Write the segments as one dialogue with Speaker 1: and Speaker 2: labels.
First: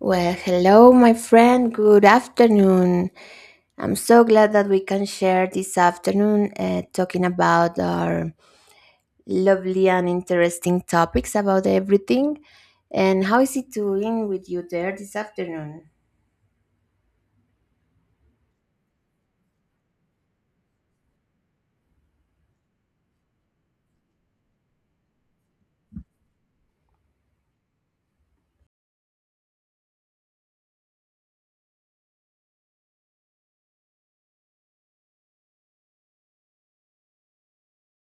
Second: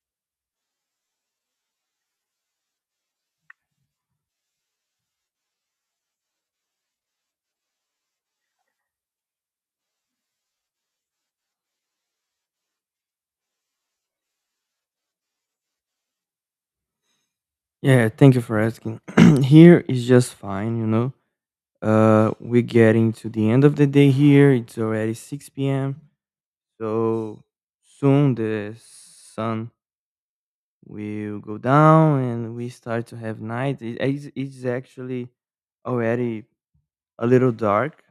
Speaker 1: Well, hello, my friend. Good afternoon. I'm so glad that we can share this afternoon talking about our lovely and interesting topics about everything. And how is it doing with you there this afternoon?
Speaker 2: Yeah, thank you for asking. Here is just fine. We're getting to the end of the day here. It's already 6 p.m. So soon the sun will go down and we start to have night. It's actually already a little dark,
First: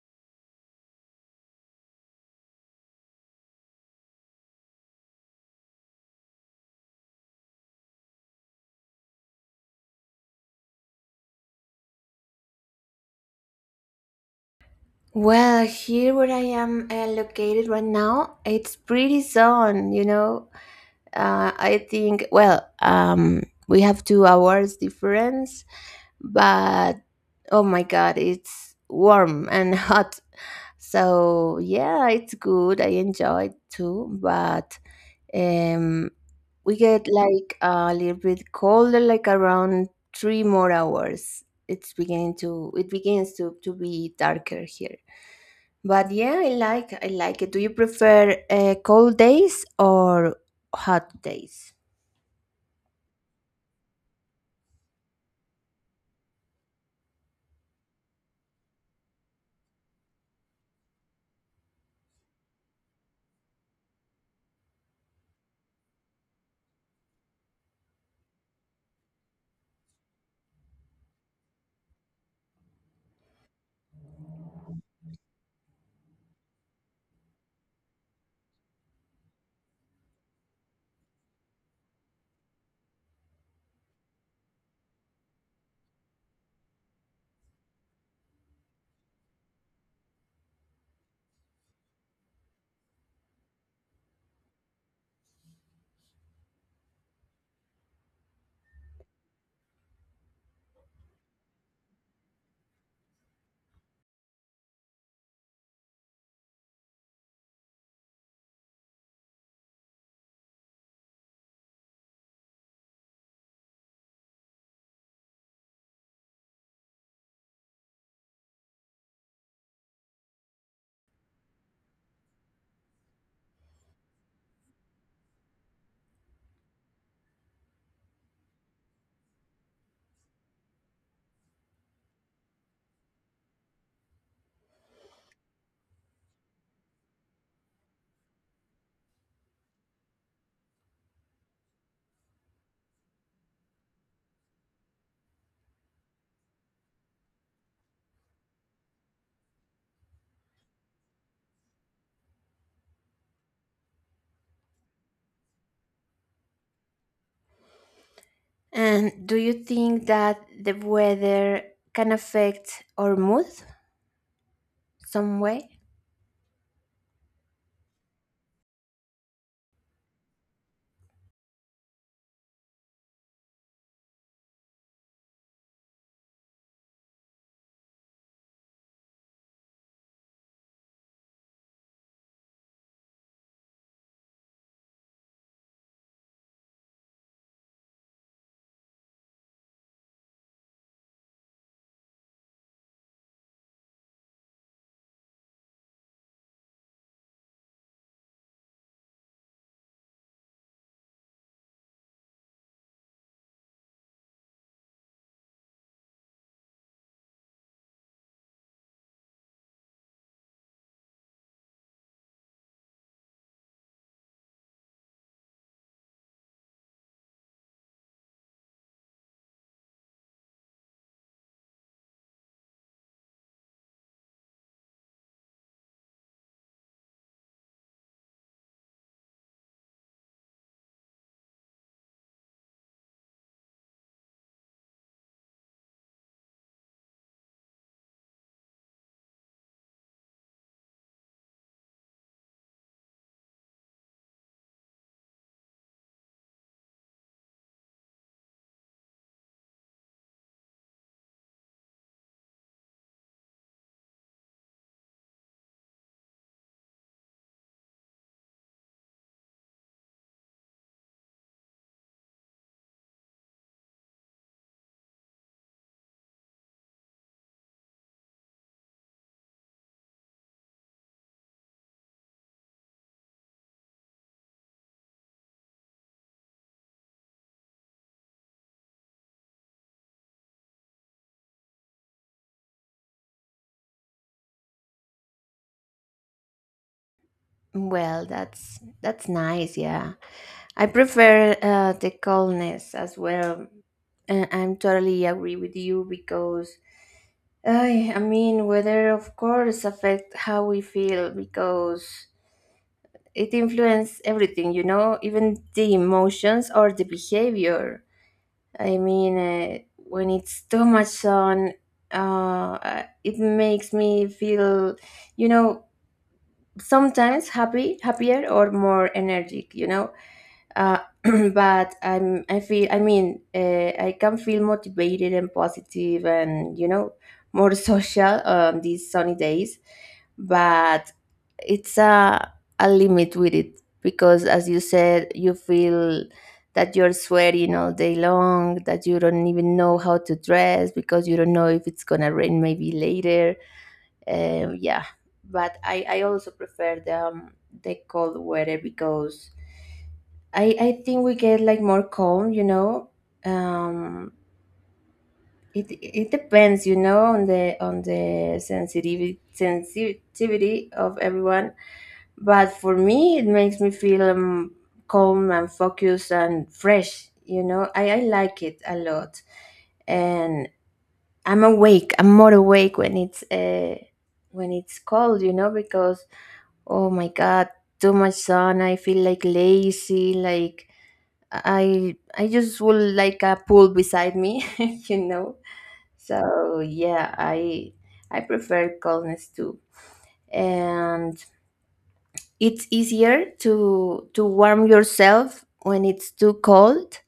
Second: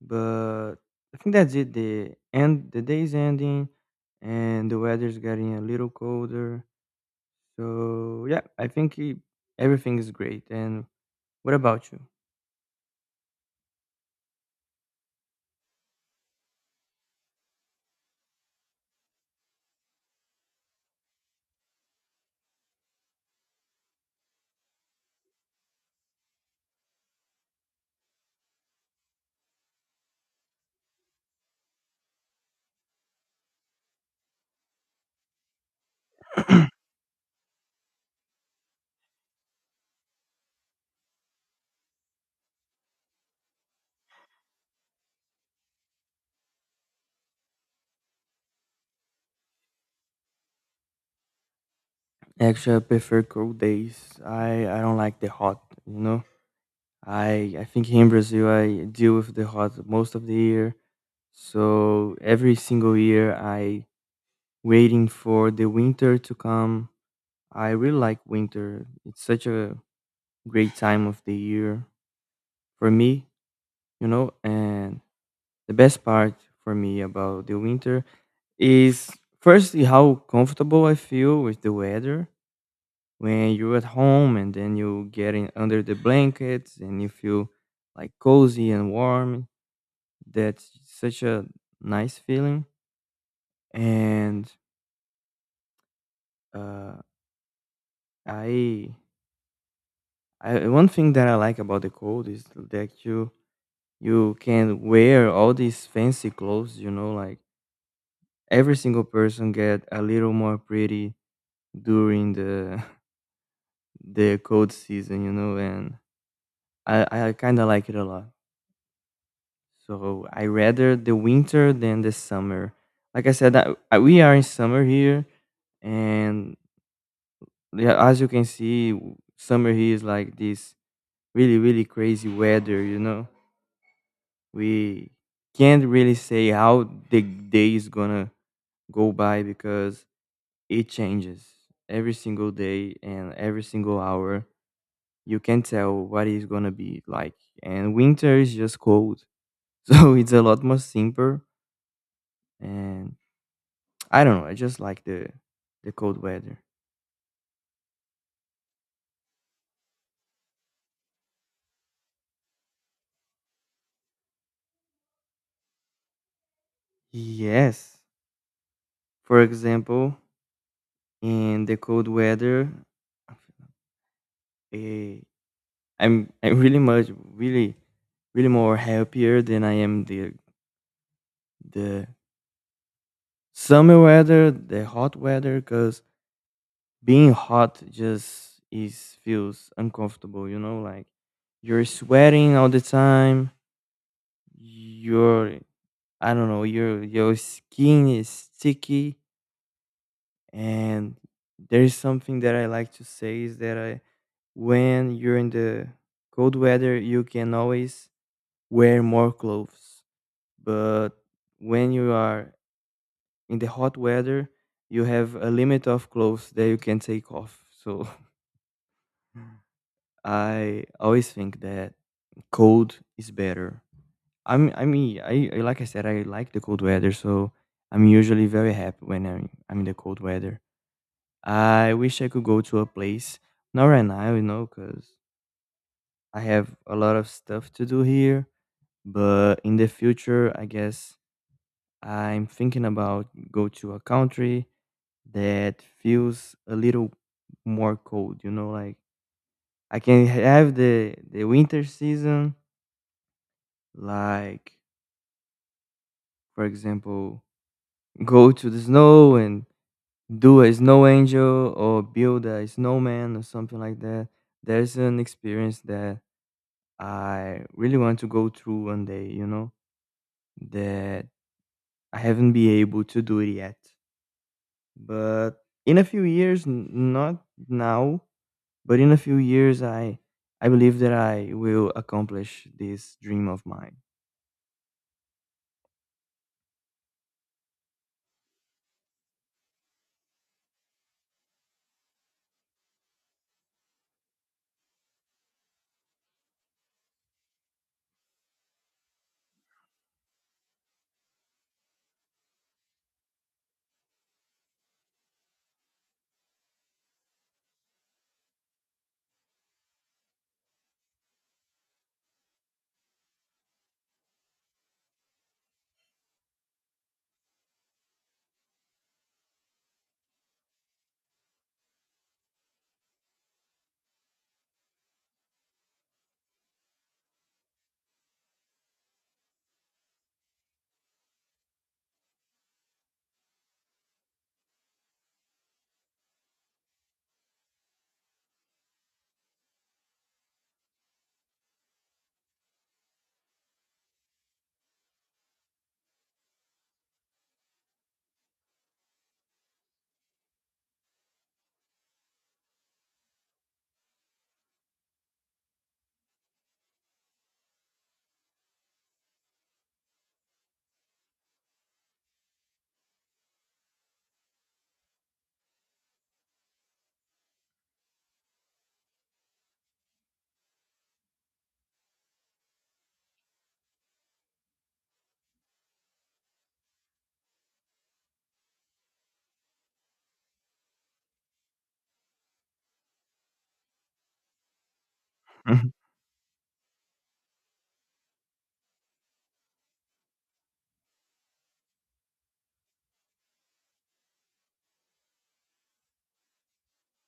Speaker 2: but I think that's it. The day is ending, and the weather's getting a little colder. So yeah, everything is great. And what about you?
Speaker 1: Well, here where I am located right now, it's pretty sun, you know. I think, well, we have 2 hours difference, but oh my god, it's warm and hot. So yeah, it's good. I enjoy it too, but um, we get like a little bit colder, like around three more hours. It begins to be darker here. But yeah, I like it. Do you prefer cold days or hot days?
Speaker 2: Actually, I prefer cold days. I don't like the hot, you know? I think here in Brazil, I deal with the hot most of the year. So every single year, I waiting for the winter to come. I really like winter. It's such a great time of the year for me, you know? And the best part for me about the winter is firstly how comfortable I feel with the weather when you're at home, and then you get in under the blankets and you feel like cozy and warm. That's such a nice feeling. And uh, I, I one thing that I like about the cold is that you can wear all these fancy clothes, like every single person get a little more pretty during the the cold season. And I kind of like it a lot. So I rather the winter than the summer. Like I said, we are in summer here, and yeah, as you can see, summer here is like this really, really crazy weather. You know, we can't really say how the day is gonna go by because it changes every single day and every single hour. You can tell what it's gonna be like, and winter is just cold, so it's a lot more simple. And I don't know. I just like the cold weather.
Speaker 1: And do you think that the weather can affect our mood? Some way.
Speaker 2: Yes. For example, in the cold weather, eh, I'm I'm really, really more happier than I am the the summer weather, the hot weather, because being hot just is feels uncomfortable. You know, like you're sweating all the time. You're I don't know. Your skin is sticky. And there is something that I like to say is that when you're in the cold weather, you can always wear more clothes. But when you are in the hot weather, you have a limit of clothes that you can take off. So I always think that cold is better. I mean, like I said, I like the cold weather, so I'm usually very happy when I'm in the cold weather. I wish I could go to a place, not right now, because I have a lot of stuff to do here. But in the future, I guess I'm thinking about go to a country that feels a little more cold, like I can have the winter season, like for example, go to the snow and do a snow angel or build a snowman or something like that. There's an experience that I really want to go through one day, that I haven't been able to do it yet. But in a few years, not now, but in a few years, I believe that I will accomplish this dream of mine.
Speaker 1: Well, that's nice. Yeah, I prefer the coldness as well. I'm totally agree with you because I mean weather of course affect how we feel because it influences everything. You know, even the emotions or the behavior. I mean, when it's too much sun, it makes me feel, you know, sometimes happy happier or more energetic, you know. uh, but I feel, I mean, I can feel motivated and positive, and, you know, more social on these sunny days. But it's a limit with it because, as you said, you feel that you're sweating all day long, that you don't even know how to dress because you don't know if it's gonna rain maybe later. Yeah, but I also prefer the cold weather because I think we get like more calm, you know. Um, it it depends, you know, on the sensitivity of everyone. But for me, it makes me feel calm and focused and fresh. You know, I like it a lot, and I'm awake. I'm more awake when it's cold. You know, because oh my god, too much sun. I feel like lazy. Like I just would like a pool beside me, you know.
Speaker 2: Mhm.
Speaker 1: So yeah, I prefer coldness too, and it's easier to warm yourself when it's too cold.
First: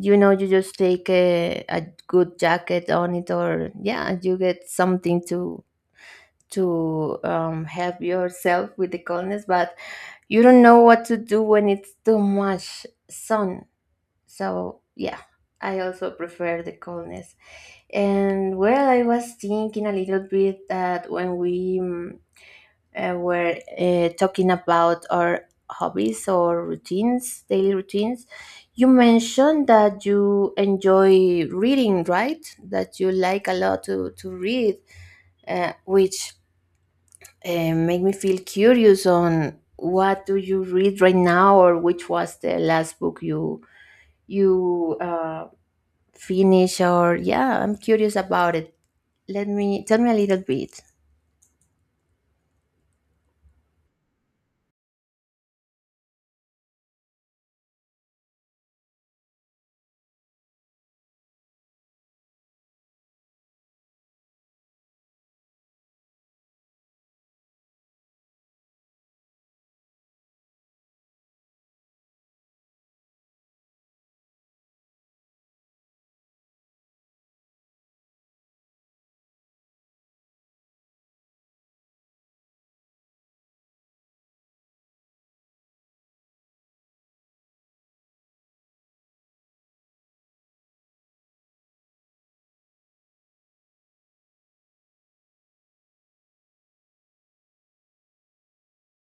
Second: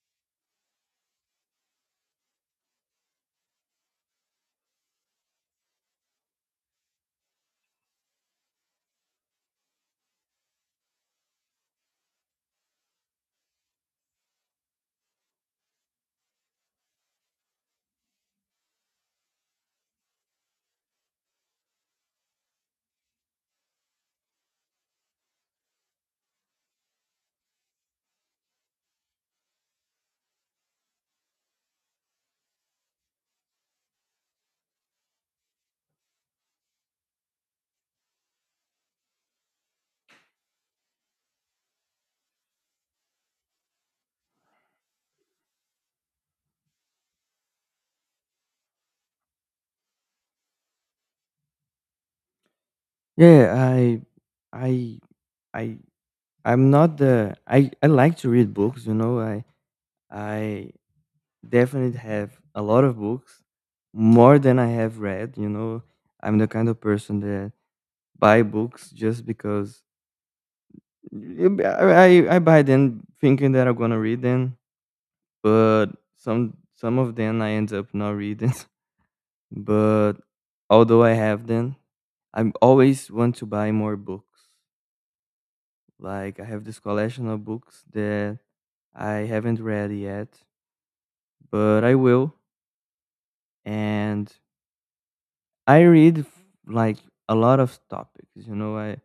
Speaker 1: You know, you just take a good jacket on it, or yeah, you get something to help yourself with the coldness. But you don't know what to do when it's too much sun. So yeah, I also prefer the coldness. And well, I was thinking a little bit that when we were talking about our hobbies or routines, daily routines, you mentioned that you enjoy reading, right? That you like a lot to read, which make me feel curious on what do you read right now, or which was the last book you you uh, finish or yeah, I'm curious about it. Let me tell me a little bit.
Speaker 2: Yeah, I I I'm not the I like to read books, you know. I definitely have a lot of books, more than I have read, you know. I'm the kind of person that buy books just because I buy them thinking that I'm gonna read them, but some of them I end up not reading. But although I have them, I always want to buy more books. Like I have this collection of books that I haven't read yet, but I will. And I read like a lot of topics. You know, I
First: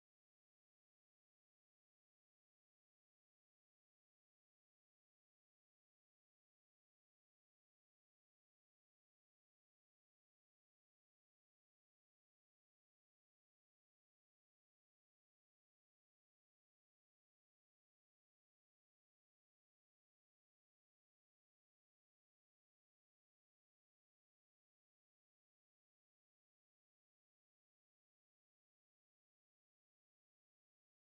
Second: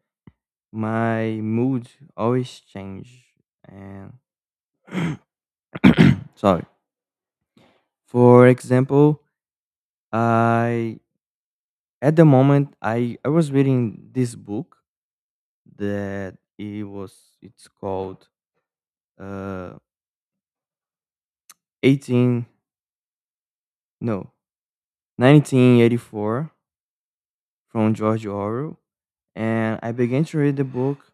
Speaker 2: my mood always change. And sorry. For example, I at the moment I was reading this book that it was it's called uh 18, no, 1984 from George Orwell, and I began to read the book,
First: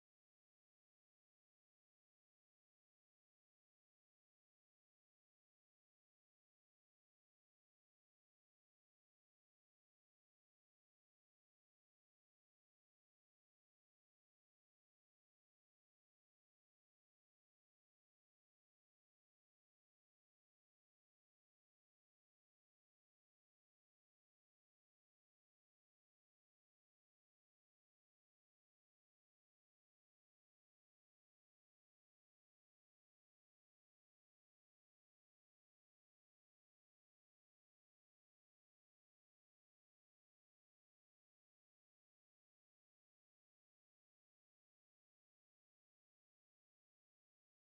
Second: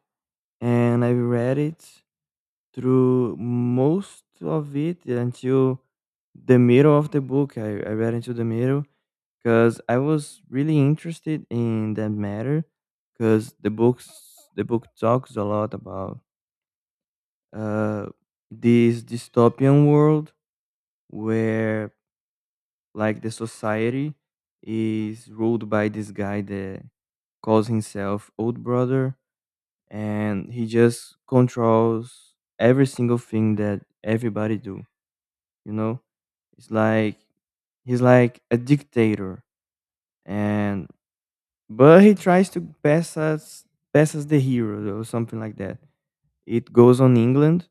Speaker 2: and I read it through most of it until the middle of the book. I read into the middle because I was really interested in that matter, because the book talks a lot about uh, this dystopian world where like the society is ruled by this guy that calls himself old brother, and he just controls every single thing that everybody do, you know. It's like he's like a dictator. And But he tries to pass as the hero or something like that. It goes on england.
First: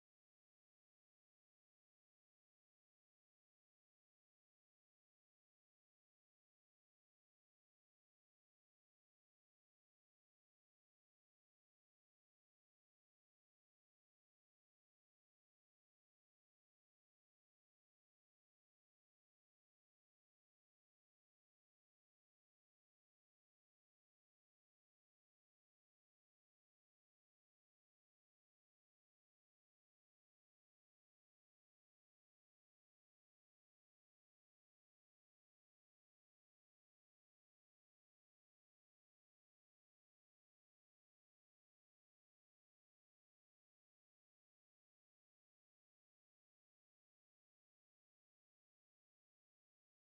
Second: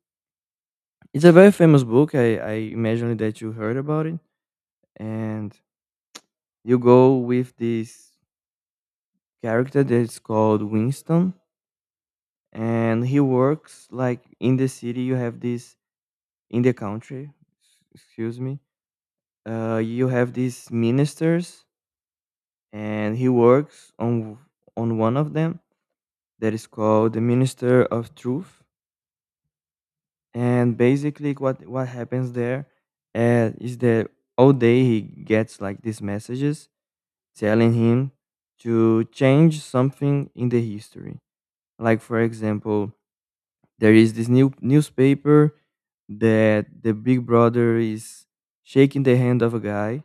Speaker 2: It's a very famous book. I imagine that you heard about it. And you go with this character that's called winston, and he works like in the city. You have this In the country, excuse me, you have these ministers, and he works on one of them that is called the minister of truth. And basically what happens there, is that all day he gets like these messages telling him to change something in the history. Like for example, there is this newspaper that the big brother is shaking the hand of a guy,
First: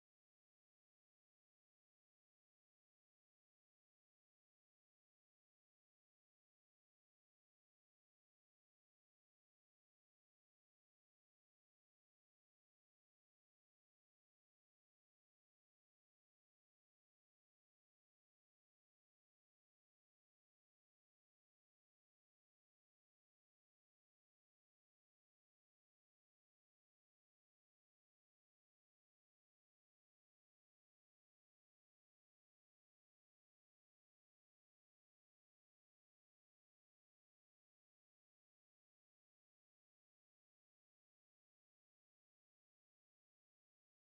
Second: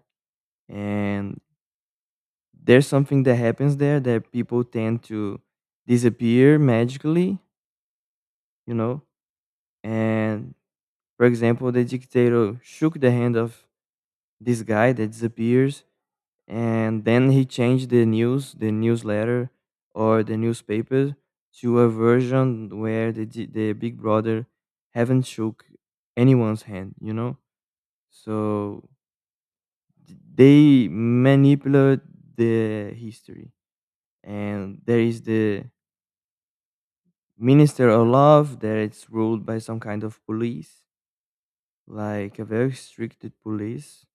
Speaker 2: and there's something that happens there that people tend to disappear magically, you know. And for example, the dictator shook the hand of this guy that disappears, and then he changed the newsletter or the newspaper to a version where the big brother haven't shook anyone's hand, so they manipulate the history. And there is the minister of love that it's ruled by some kind of police, like a very strict police.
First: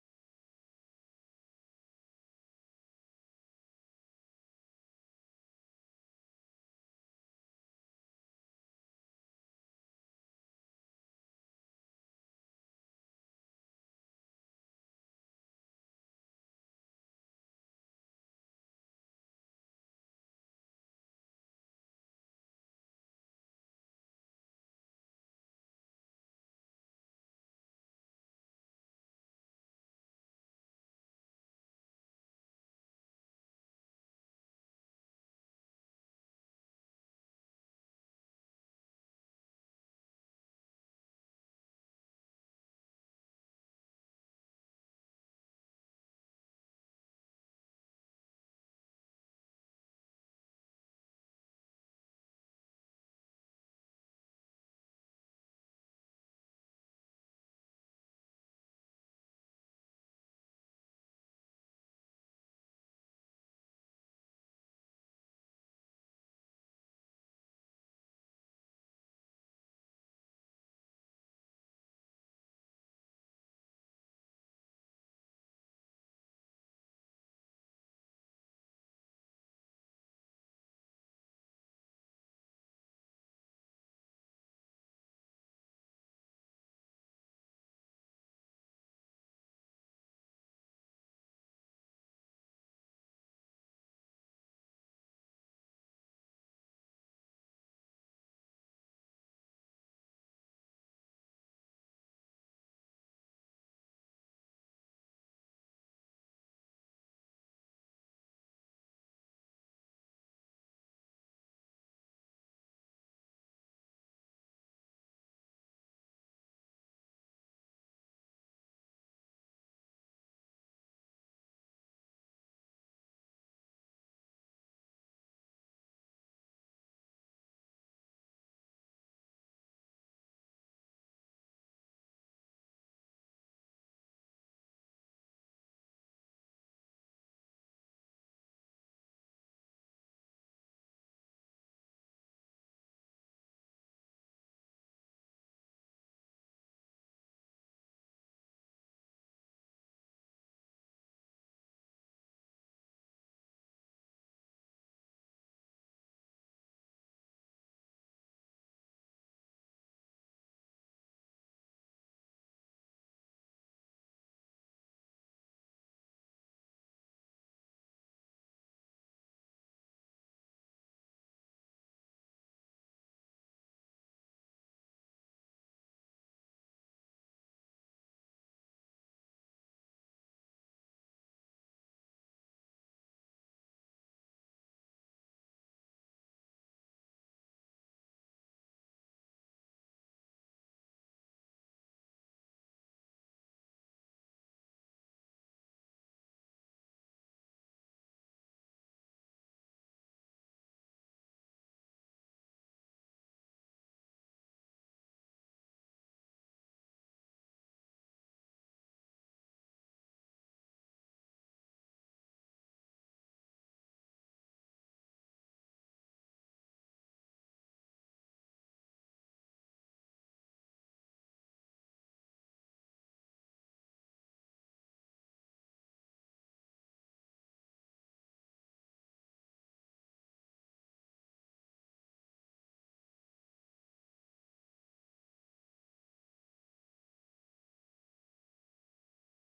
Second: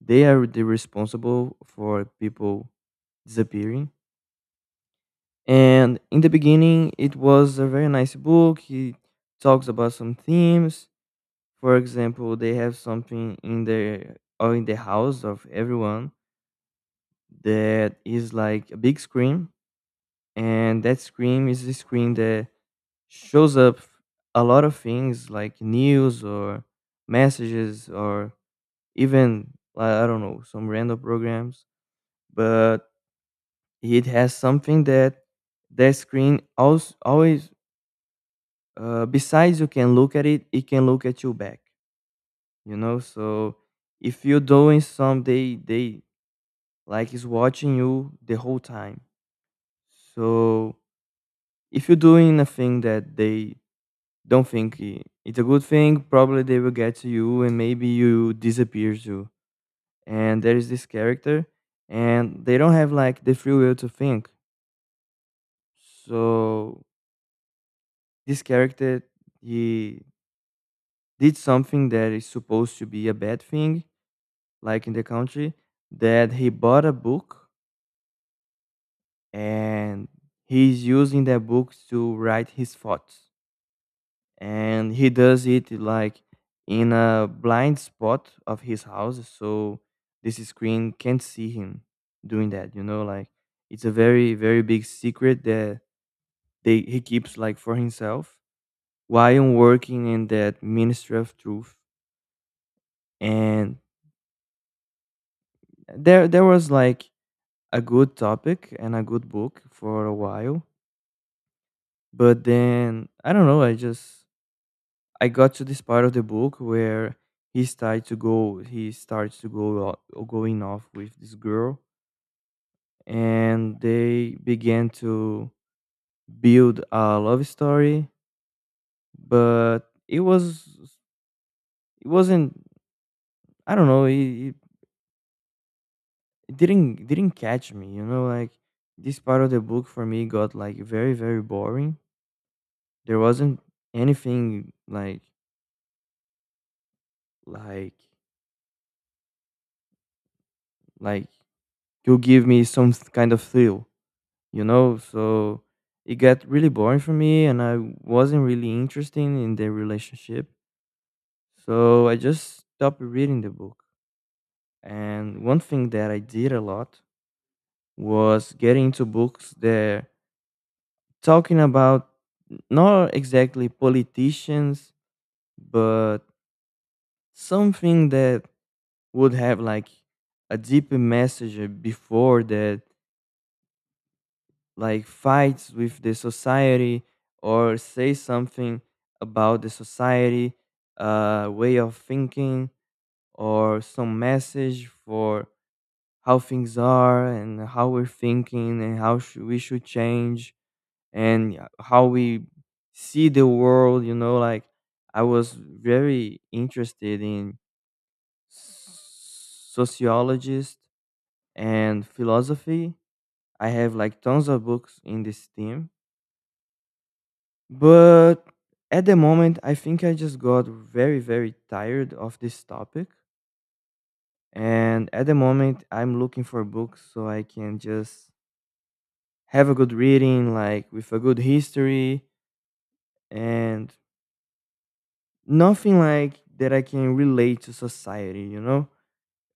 Speaker 2: They are the responsible for people disappearing. And in the beginning, it was a very nice book. He talks about some themes. For example, they have something in the house of everyone that is like a big screen, and that screen is a screen that shows up a lot of things like news or messages or even I don't know, some random programs. But it has something that that screen also always, besides you can look at it, it can look at you back, you know. So if you're doing some they like is watching you the whole time. So if you're doing a thing that they don't think it's a good thing, probably they will get to you and maybe you disappear too. And there is this character, and they don't have like the free will to think. So this character, he did something that is supposed to be a bad thing, like in the country, that he bought a book, and he's using that book to write his thoughts. And he does it like in a blind spot of his house, so this screen can't see him doing that, like it's a very, very big secret that they he keeps like for himself while working in that ministry of truth. And there was like a good topic and a good book for a while. But then I don't know, I got to this part of the book where he starts to go going off with this girl, and they began to build a love story. But it was it wasn't, I don't know, it didn't catch me, like this part of the book for me got like very, very boring. There wasn't anything like like to give me some kind of thrill, you know? So it got really boring for me, and I wasn't really interested in the relationship. So I just stopped reading the book. And one thing that I did a lot was getting into books that talking about not exactly politicians, but something that would have like a deeper message before that, like fights with the society, or say something about the society way of thinking, or some message for how things are and how we're thinking and how should we should change, and how we see the world, like I was very interested in sociologist and philosophy. I have like tons of books in this theme. But at the moment, I think I just got very, very tired of this topic. And at the moment, I'm looking for books so I can just have a good reading, like with a good history, and nothing like that I can relate to society, you know?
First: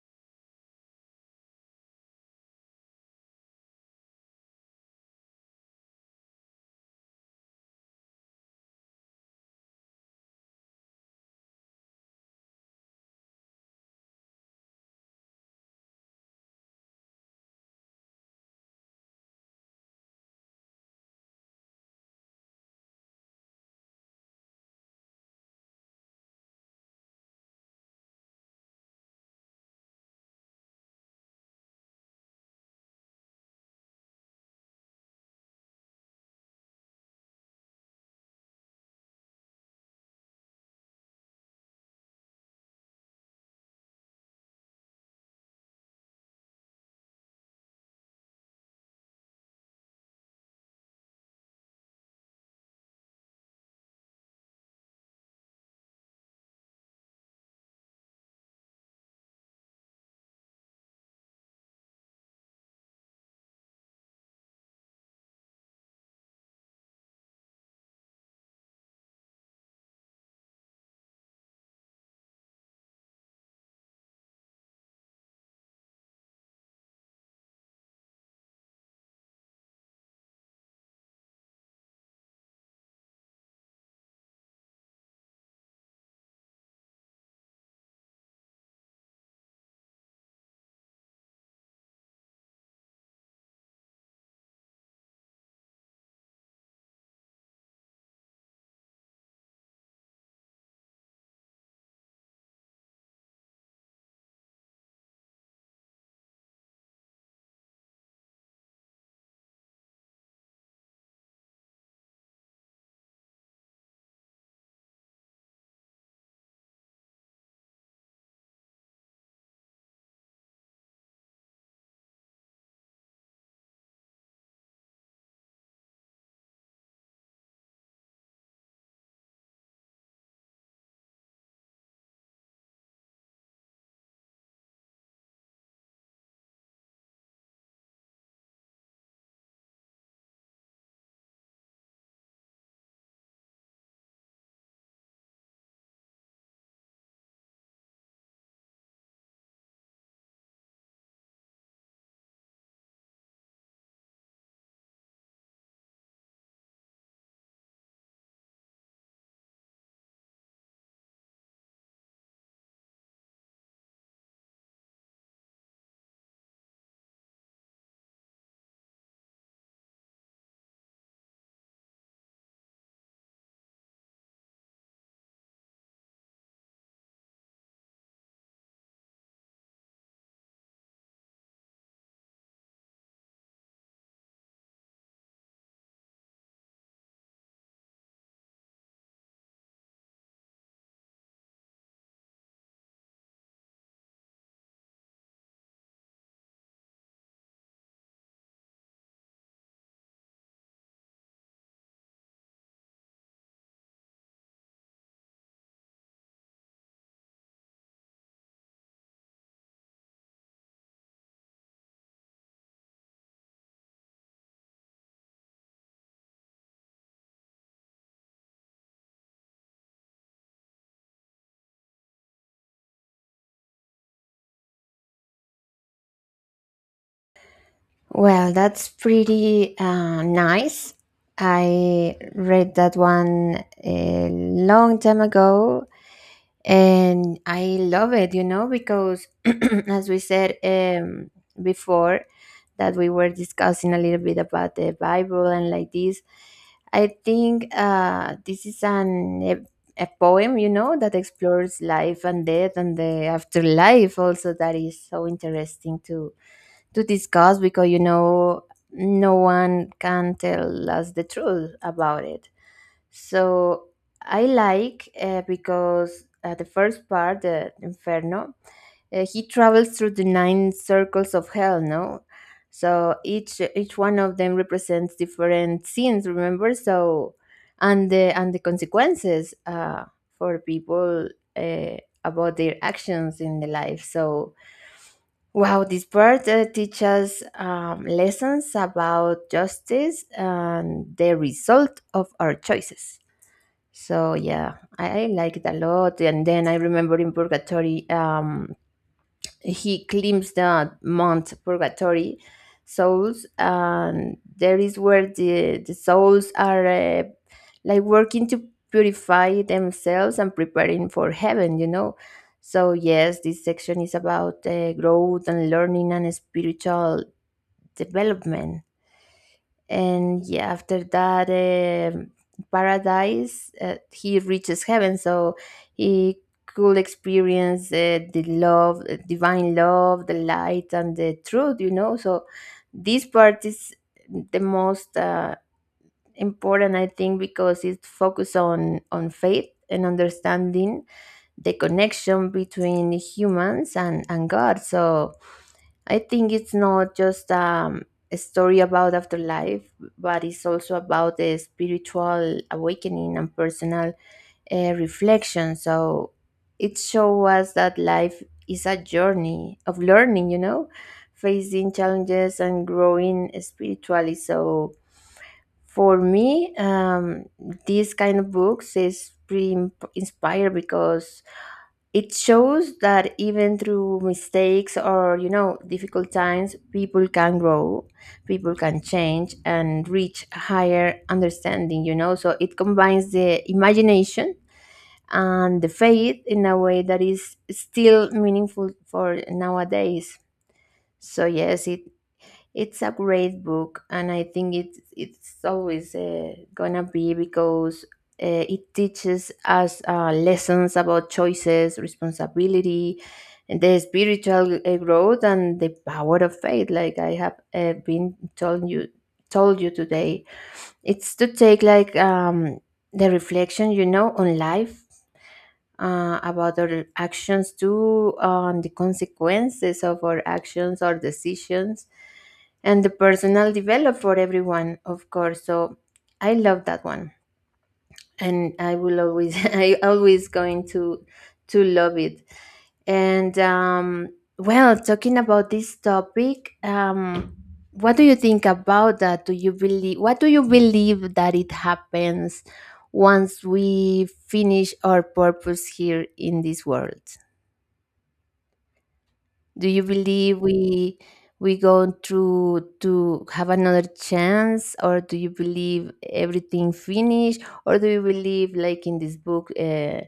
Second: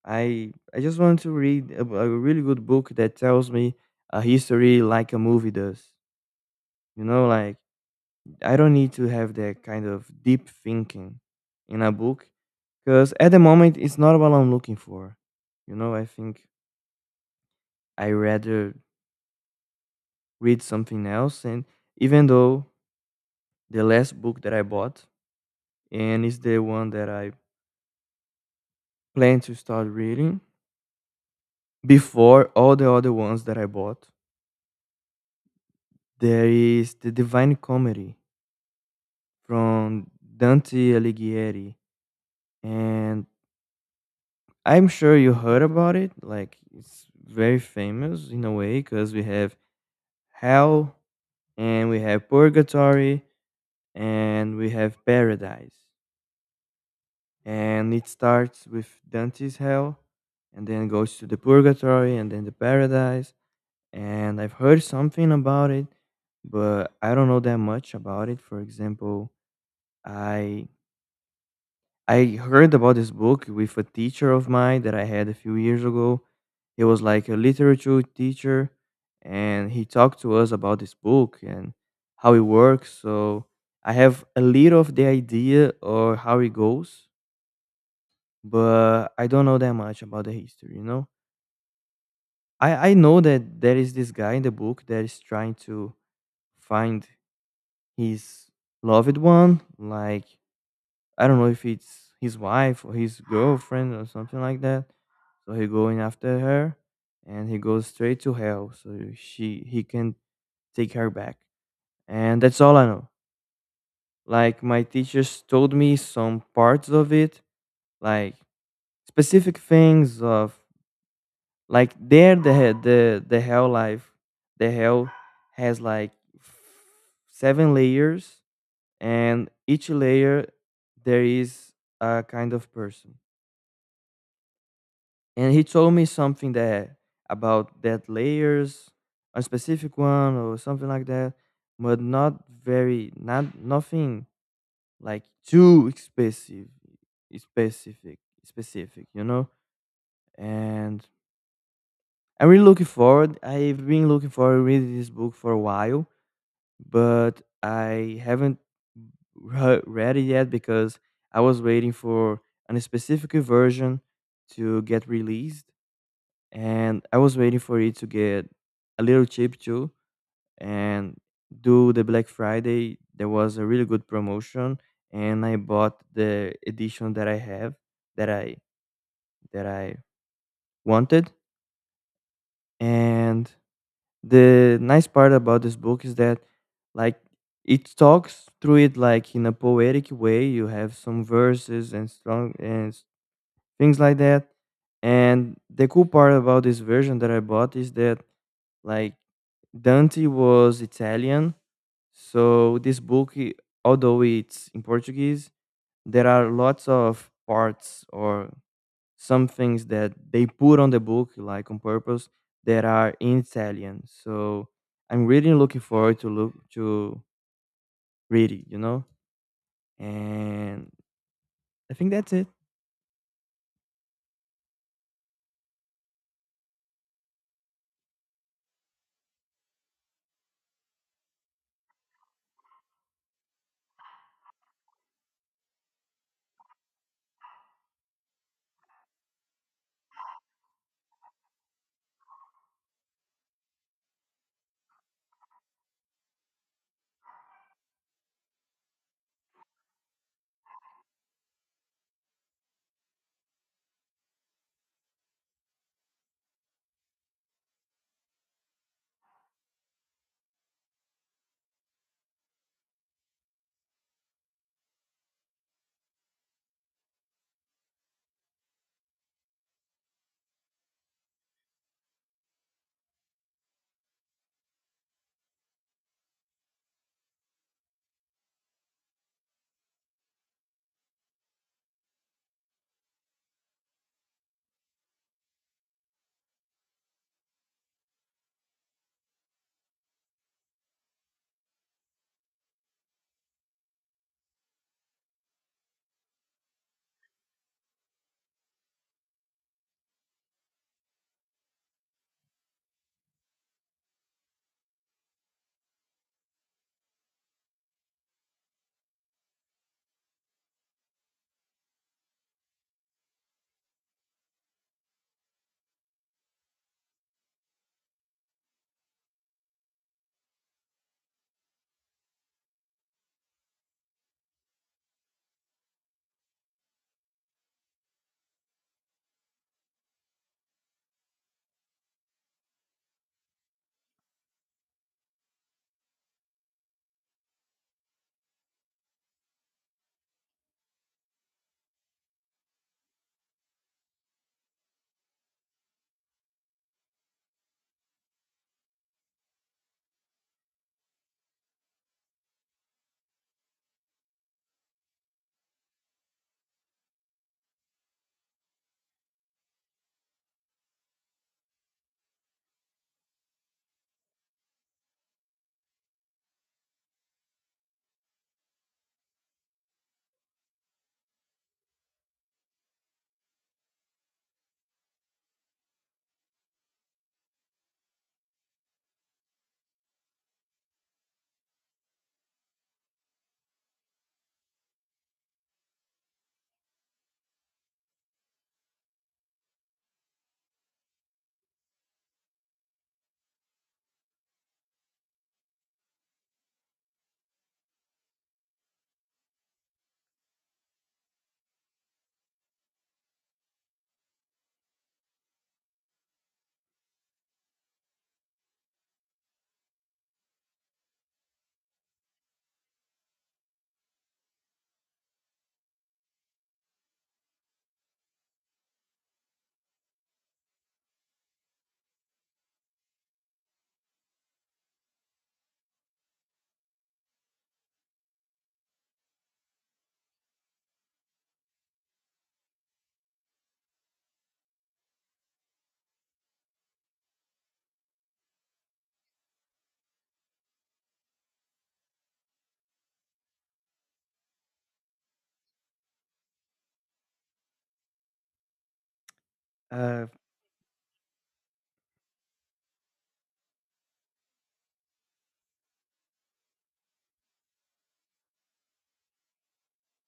Speaker 2: I just want to read a really good book that tells me a history like a movie does. You know, like I don't need to have that kind of deep thinking in a book. Because at the moment, it's not what I'm looking for. I think I rather read something else. And even though the last book that I bought, and it's the one that I plan to start reading before all the other ones that I bought, there is the Divine Comedy from Dante Alighieri. And I'm sure you heard about it. Like, it's very famous in a way because we have Hell and we have Purgatory and we have paradise, and it starts with Dante's hell and then goes to the purgatory and then the paradise. And I've heard something about it, but I don't know that much about it. For example, i I heard about this book with a teacher of mine that I had a few years ago. He was like a literature teacher, and he talked to us about this book and how it works. So I have a little of the idea or how it goes, but I don't know that much about the history, I know that there is this guy in the book that is trying to find his loved one, like I don't know if it's his wife or his girlfriend or something like that. So he going after her, and he goes straight to hell so she he can take her back, and that's all I know. Like my teachers told me some parts of it, like specific things of, like, there the the hell life, the hell has like seven layers, and each layer there is a kind of person. And he told me something that about that layers, a specific one or something like that, but not very, not nothing like too specific, specific, specific, and I'm really looking forward, I've been looking forward to reading this book for a while, but I haven't read it yet because I was waiting for an specific version to get released, and I was waiting for it to get a little cheap too. And do the Black Friday, there was a really good promotion, and I bought the edition that I have that I that I wanted. And the nice part about this book is that, like, it talks through it like in a poetic way. You have some verses and strong and things like that. And the cool part about this version that I bought is that, like, Dante was Italian, so this book, although it's in Portuguese, there are lots of parts or some things that they put on the book, like on purpose, that are in Italian. So I'm really looking forward to look to read it, And I think that's it.
Speaker 1: Well, that's pretty nice. I read that one a long time ago, and I love it, you know, because as we said before, that we were discussing a little bit about the Bible and like this, I think this is a poem, you know, that explores life and death and the afterlife. Also, that is so interesting to discuss because, you know, no one can tell us the truth about it. So I like because the first part, the Inferno, he travels through the nine circles of hell, no? So each one of them represents different sins, remember? So and the consequences for people uh, about their actions in the life. So wow, this part teaches lessons about justice and the result of our choices. So yeah, I like it a lot. And then I remember in Purgatory, he claims the Mount Purgatory souls, and there is where the souls are like working to purify themselves and preparing for heaven, you know. So yes, this section is about growth and learning and spiritual development. And yeah, after that, paradise, he reaches heaven, so he could experience the love divine love, the light, and the truth, you know. So this part is the most important, I think, because it focuses on faith and understanding the connection between humans and god so I think it's not just a story about afterlife, but it's also about the spiritual awakening and personal reflection. So it shows us that life is a journey of learning, you know, facing challenges and growing spiritually. So for me, this kind of books is pretty imp- inspired, because it shows that even through mistakes or, you know, difficult times, people can grow, people can change, and reach higher understanding. You know, so it combines the imagination and the faith in a way that is still meaningful for nowadays. So yes, it's a great book, and I think it's always gonna be, because it teaches us lessons about choices, responsibility, and the spiritual growth, and the power of faith. Like I have been told you today, it's to take like the reflection, you know, on life about our actions too, on the consequences of our actions or decisions, and the personal develop for everyone, of course. So I love that one, and I will always I always going to love it. And well, talking about this topic, what do you think about that? Do you believe that it happens once we finish our purpose here in this world? Do you
Speaker 2: Uh,
Speaker 1: believe we go through to have another chance, or do you believe everything finished, or do you believe like in this book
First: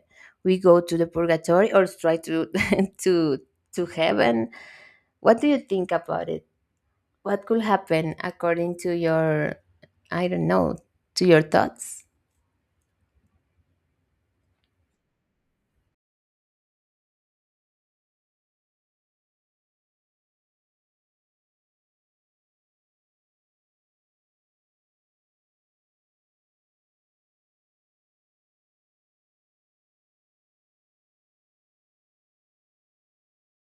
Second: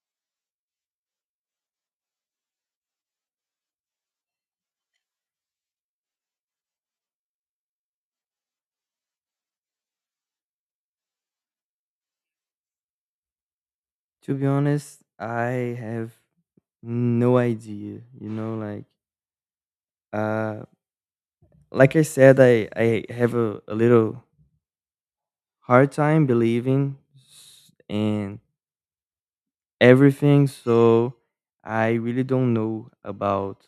Speaker 1: we go to the purgatory, or try to to to heaven? What do you think about it? What could happen according to your, I don't know, to your thoughts?
Speaker 2: to be honest, I have no idea. Like, uh, like I said, I have a little hard time believing in everything, so I really don't know about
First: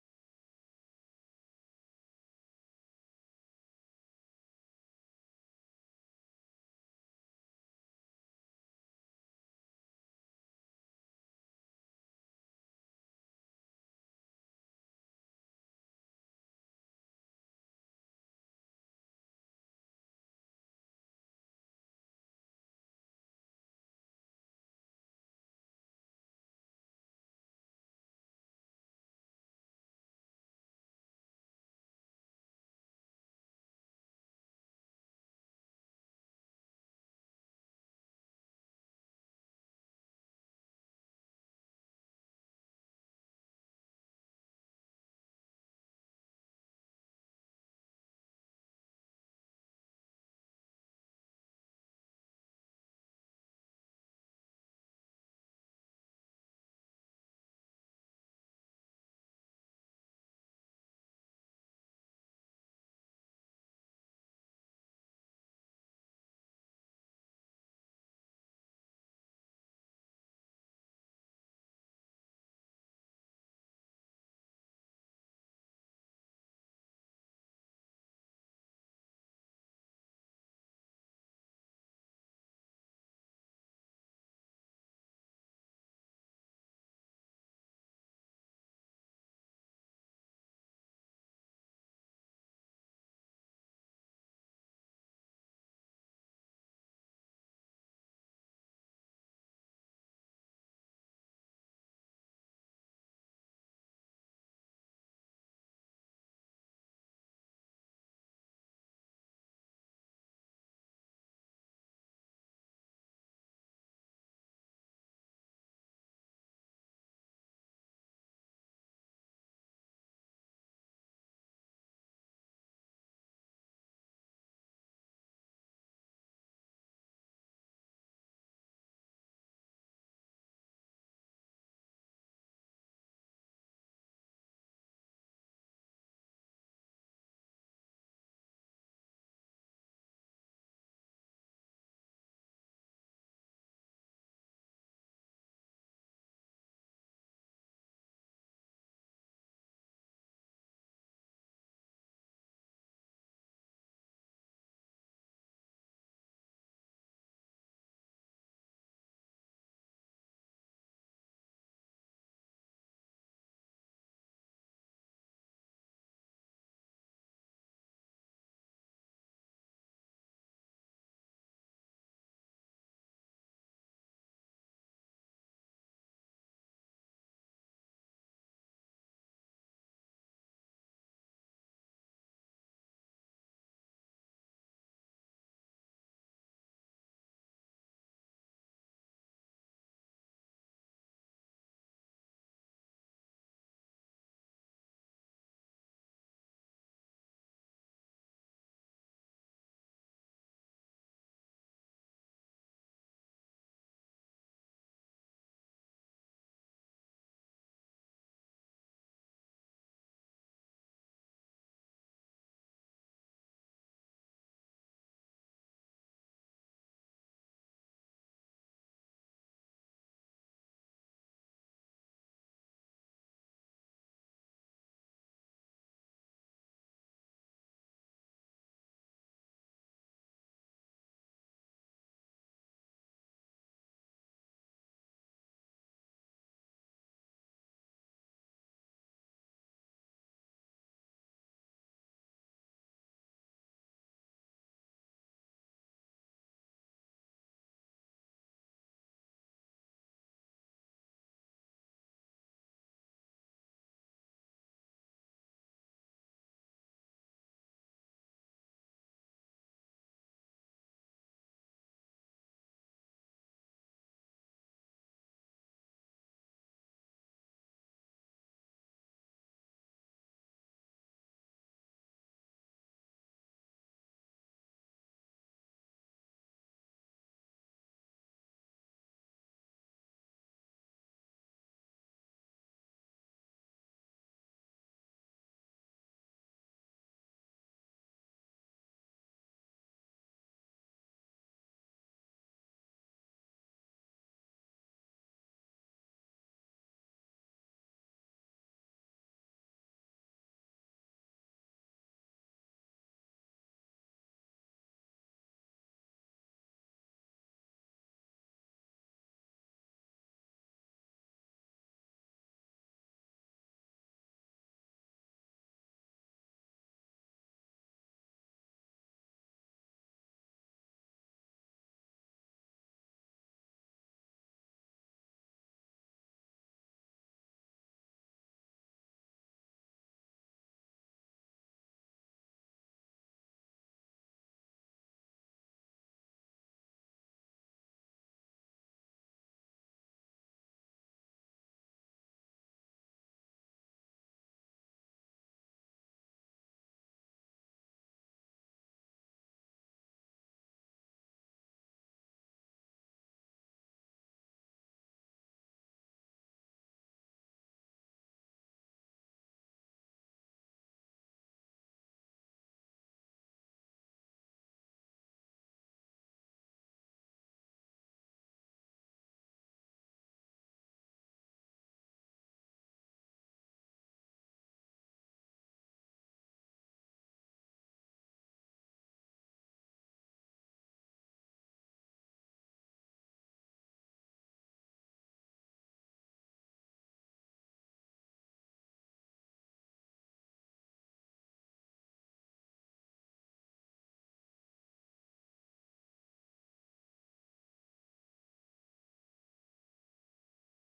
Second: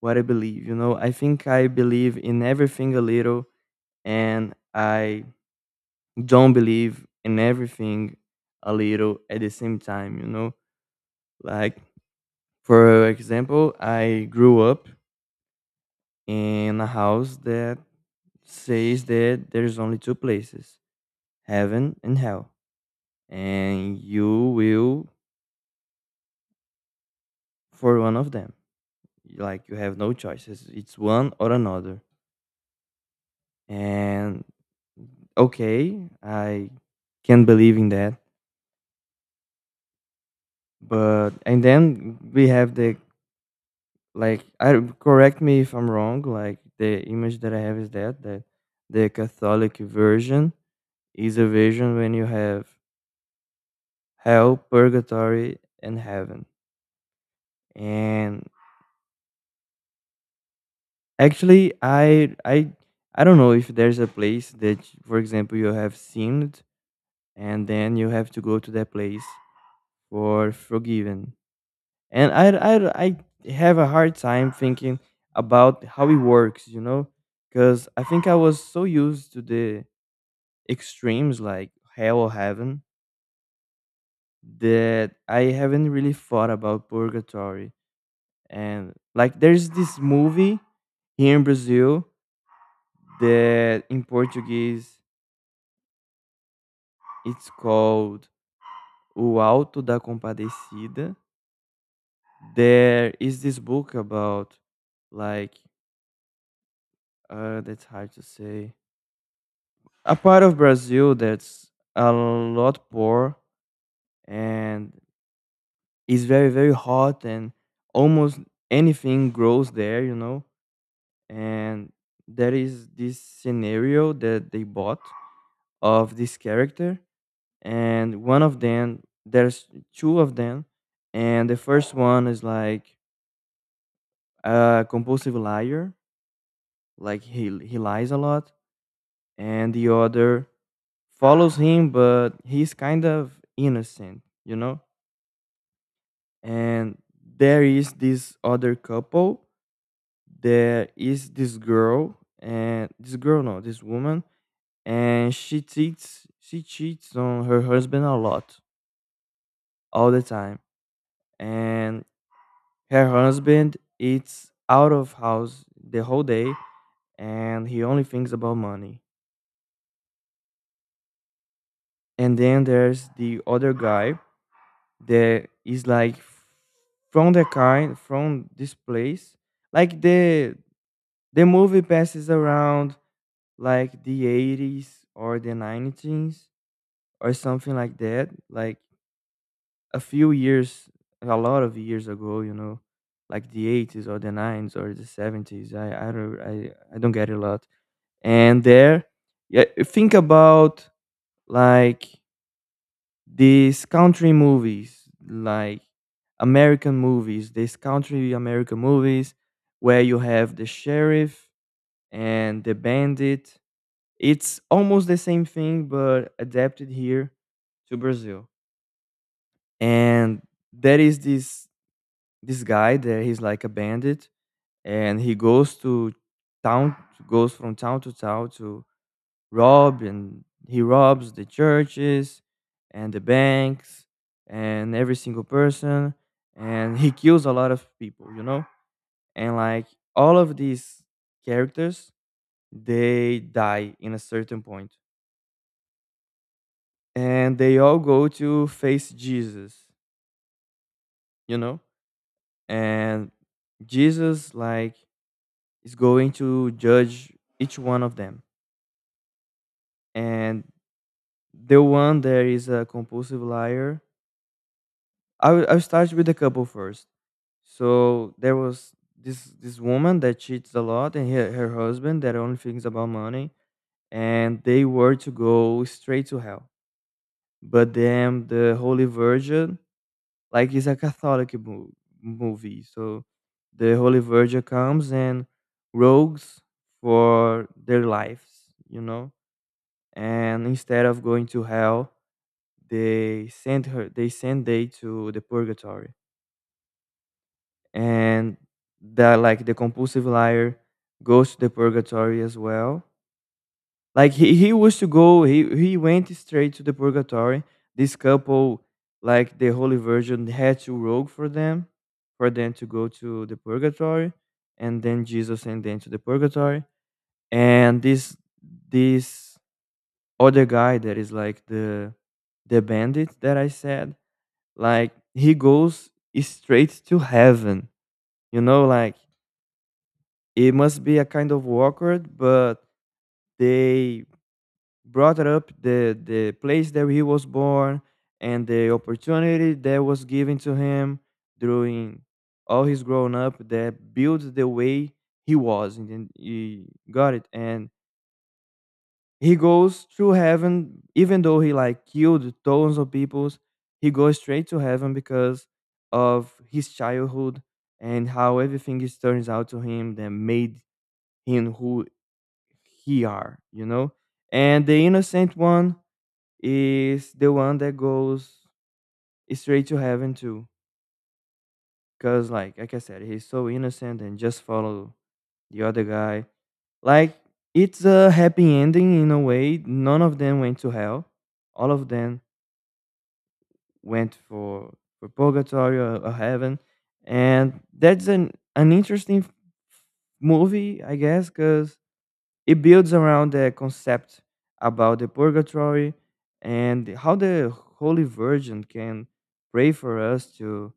Speaker 2: what I believe. I think I believe in everything a little, and I don't believe in everything a little at the same time, like, for example, I grew up in a house that says that there's only two places, heaven and hell, and you will for one of them, like you have no choices, it's one or another. And okay, I can believe in that, but and then we have the, like, I, correct me if I'm wrong, like the image that I have is that the Catholic version is a version when you have hell, purgatory and heaven. And actually, I don't know if there's a place that, for example, you have sinned and then you have to go to that place for forgiven. And I, I have a hard time thinking about how it works, because I think I was so used to the extremes, like hell or heaven, that I haven't really thought about purgatory. And like, there's this movie here in Brazil that in Portuguese it's called O Alto da Compadecida. There is this book about, like, that's hard to say, a part of Brazil that's a lot poor and is very, very hot and almost anything grows there, and there is this scenario that they bought of this character. And one of them, there's two of them, and the first one is like a compulsive liar, like he lies a lot. And the other follows him, but he's kind of innocent, you know? And there is this other couple, there is this girl, and this girl, no, this woman, and she cheats on her husband a lot, all the time. And her husband is out of house the whole day, and he only thinks about money. And then there's the other guy that is like from the kind from this place, like the movie passes around like the eighties or the nineties or something like that, like a few years, a lot of years ago, like the eighties or the nineties or the seventies, I don't get it a lot. And there, yeah, think about, like, these country movies, like American movies, these country American movies where you have the sheriff and the bandit. It's almost the same thing, but adapted here to Brazil. And there is this guy there. He's like a bandit, and he goes to town, goes from town to town to rob, and he robs the churches and the banks and every single person, and he kills a lot of people, and like all of these characters, they die in a certain point, and they all go to face Jesus, you know and Jesus, like, is going to judge each one of them. And the one that is a compulsive liar, I'll start with the couple first. So there was this woman that cheats a lot, and her husband that only thinks about money, and they were to go straight to hell. But then the Holy Virgin, like, it's a Catholic movie, so the Holy Virgin comes and rogues for their lives, you know. And instead of going to hell, they sent her. They sent they to the purgatory. And that, like the compulsive liar goes to the purgatory as well, like he was to go he went straight to the purgatory. This couple, like the Holy Virgin had to rogue for them to go to the purgatory, and then Jesus sent them to the purgatory. And this other guy that is like the bandit that I said, like he goes straight to heaven, you know, like it must be a kind of awkward, but they brought up the place that he was born and the opportunity that was given to him during all his growing up that built the way he was. And then he got it, and he goes through heaven even though he like killed tons of peoples. He goes straight to heaven because of his childhood and how everything is turns out to him that made him who he are, and the innocent one is the one that goes straight to heaven too, because like I said, he's so innocent and just follow the other guy. Like, it's a happy ending. In a way, none of them went to hell, all of them went for purgatory or heaven. And that's an interesting movie, I guess, because it builds around the concept about the purgatory and how the Holy Virgin can pray for us to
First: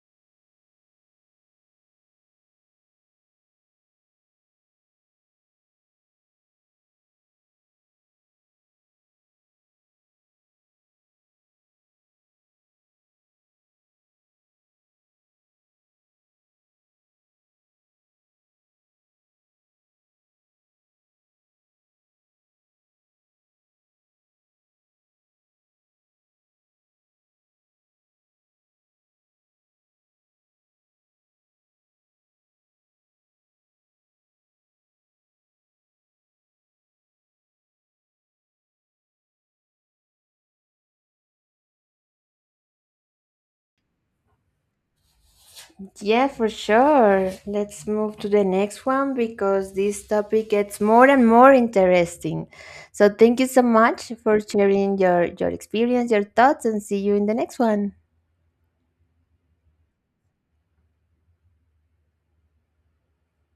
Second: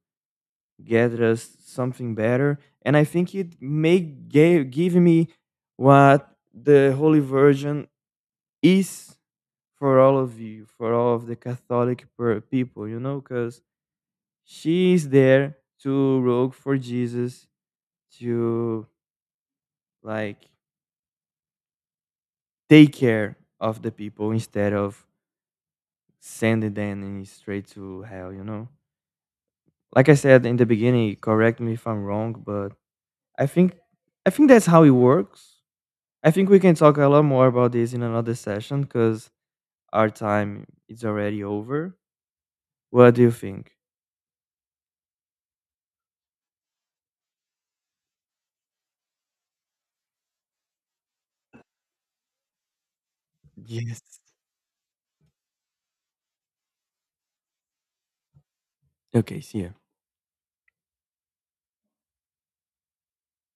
Speaker 2: get us something better. And I think it may gave, give me what the Holy Virgin is for all of you, for all of the Catholic people, you know, because she is there to rogue for Jesus to, like, take care of the people instead of sending them in straight to hell, like I said in the beginning, correct me if I'm wrong, but I think, I think that's how it works. I think we can talk a lot more about this in another session because our time is already over. What do you think?
Speaker 1: Yeah, for sure. Let's move to the next one because this topic gets more and more interesting. So thank you so much
Speaker 2: Yes.
Speaker 1: for sharing your experience, your thoughts, and see you in the next one.
Speaker 2: Okay, see ya.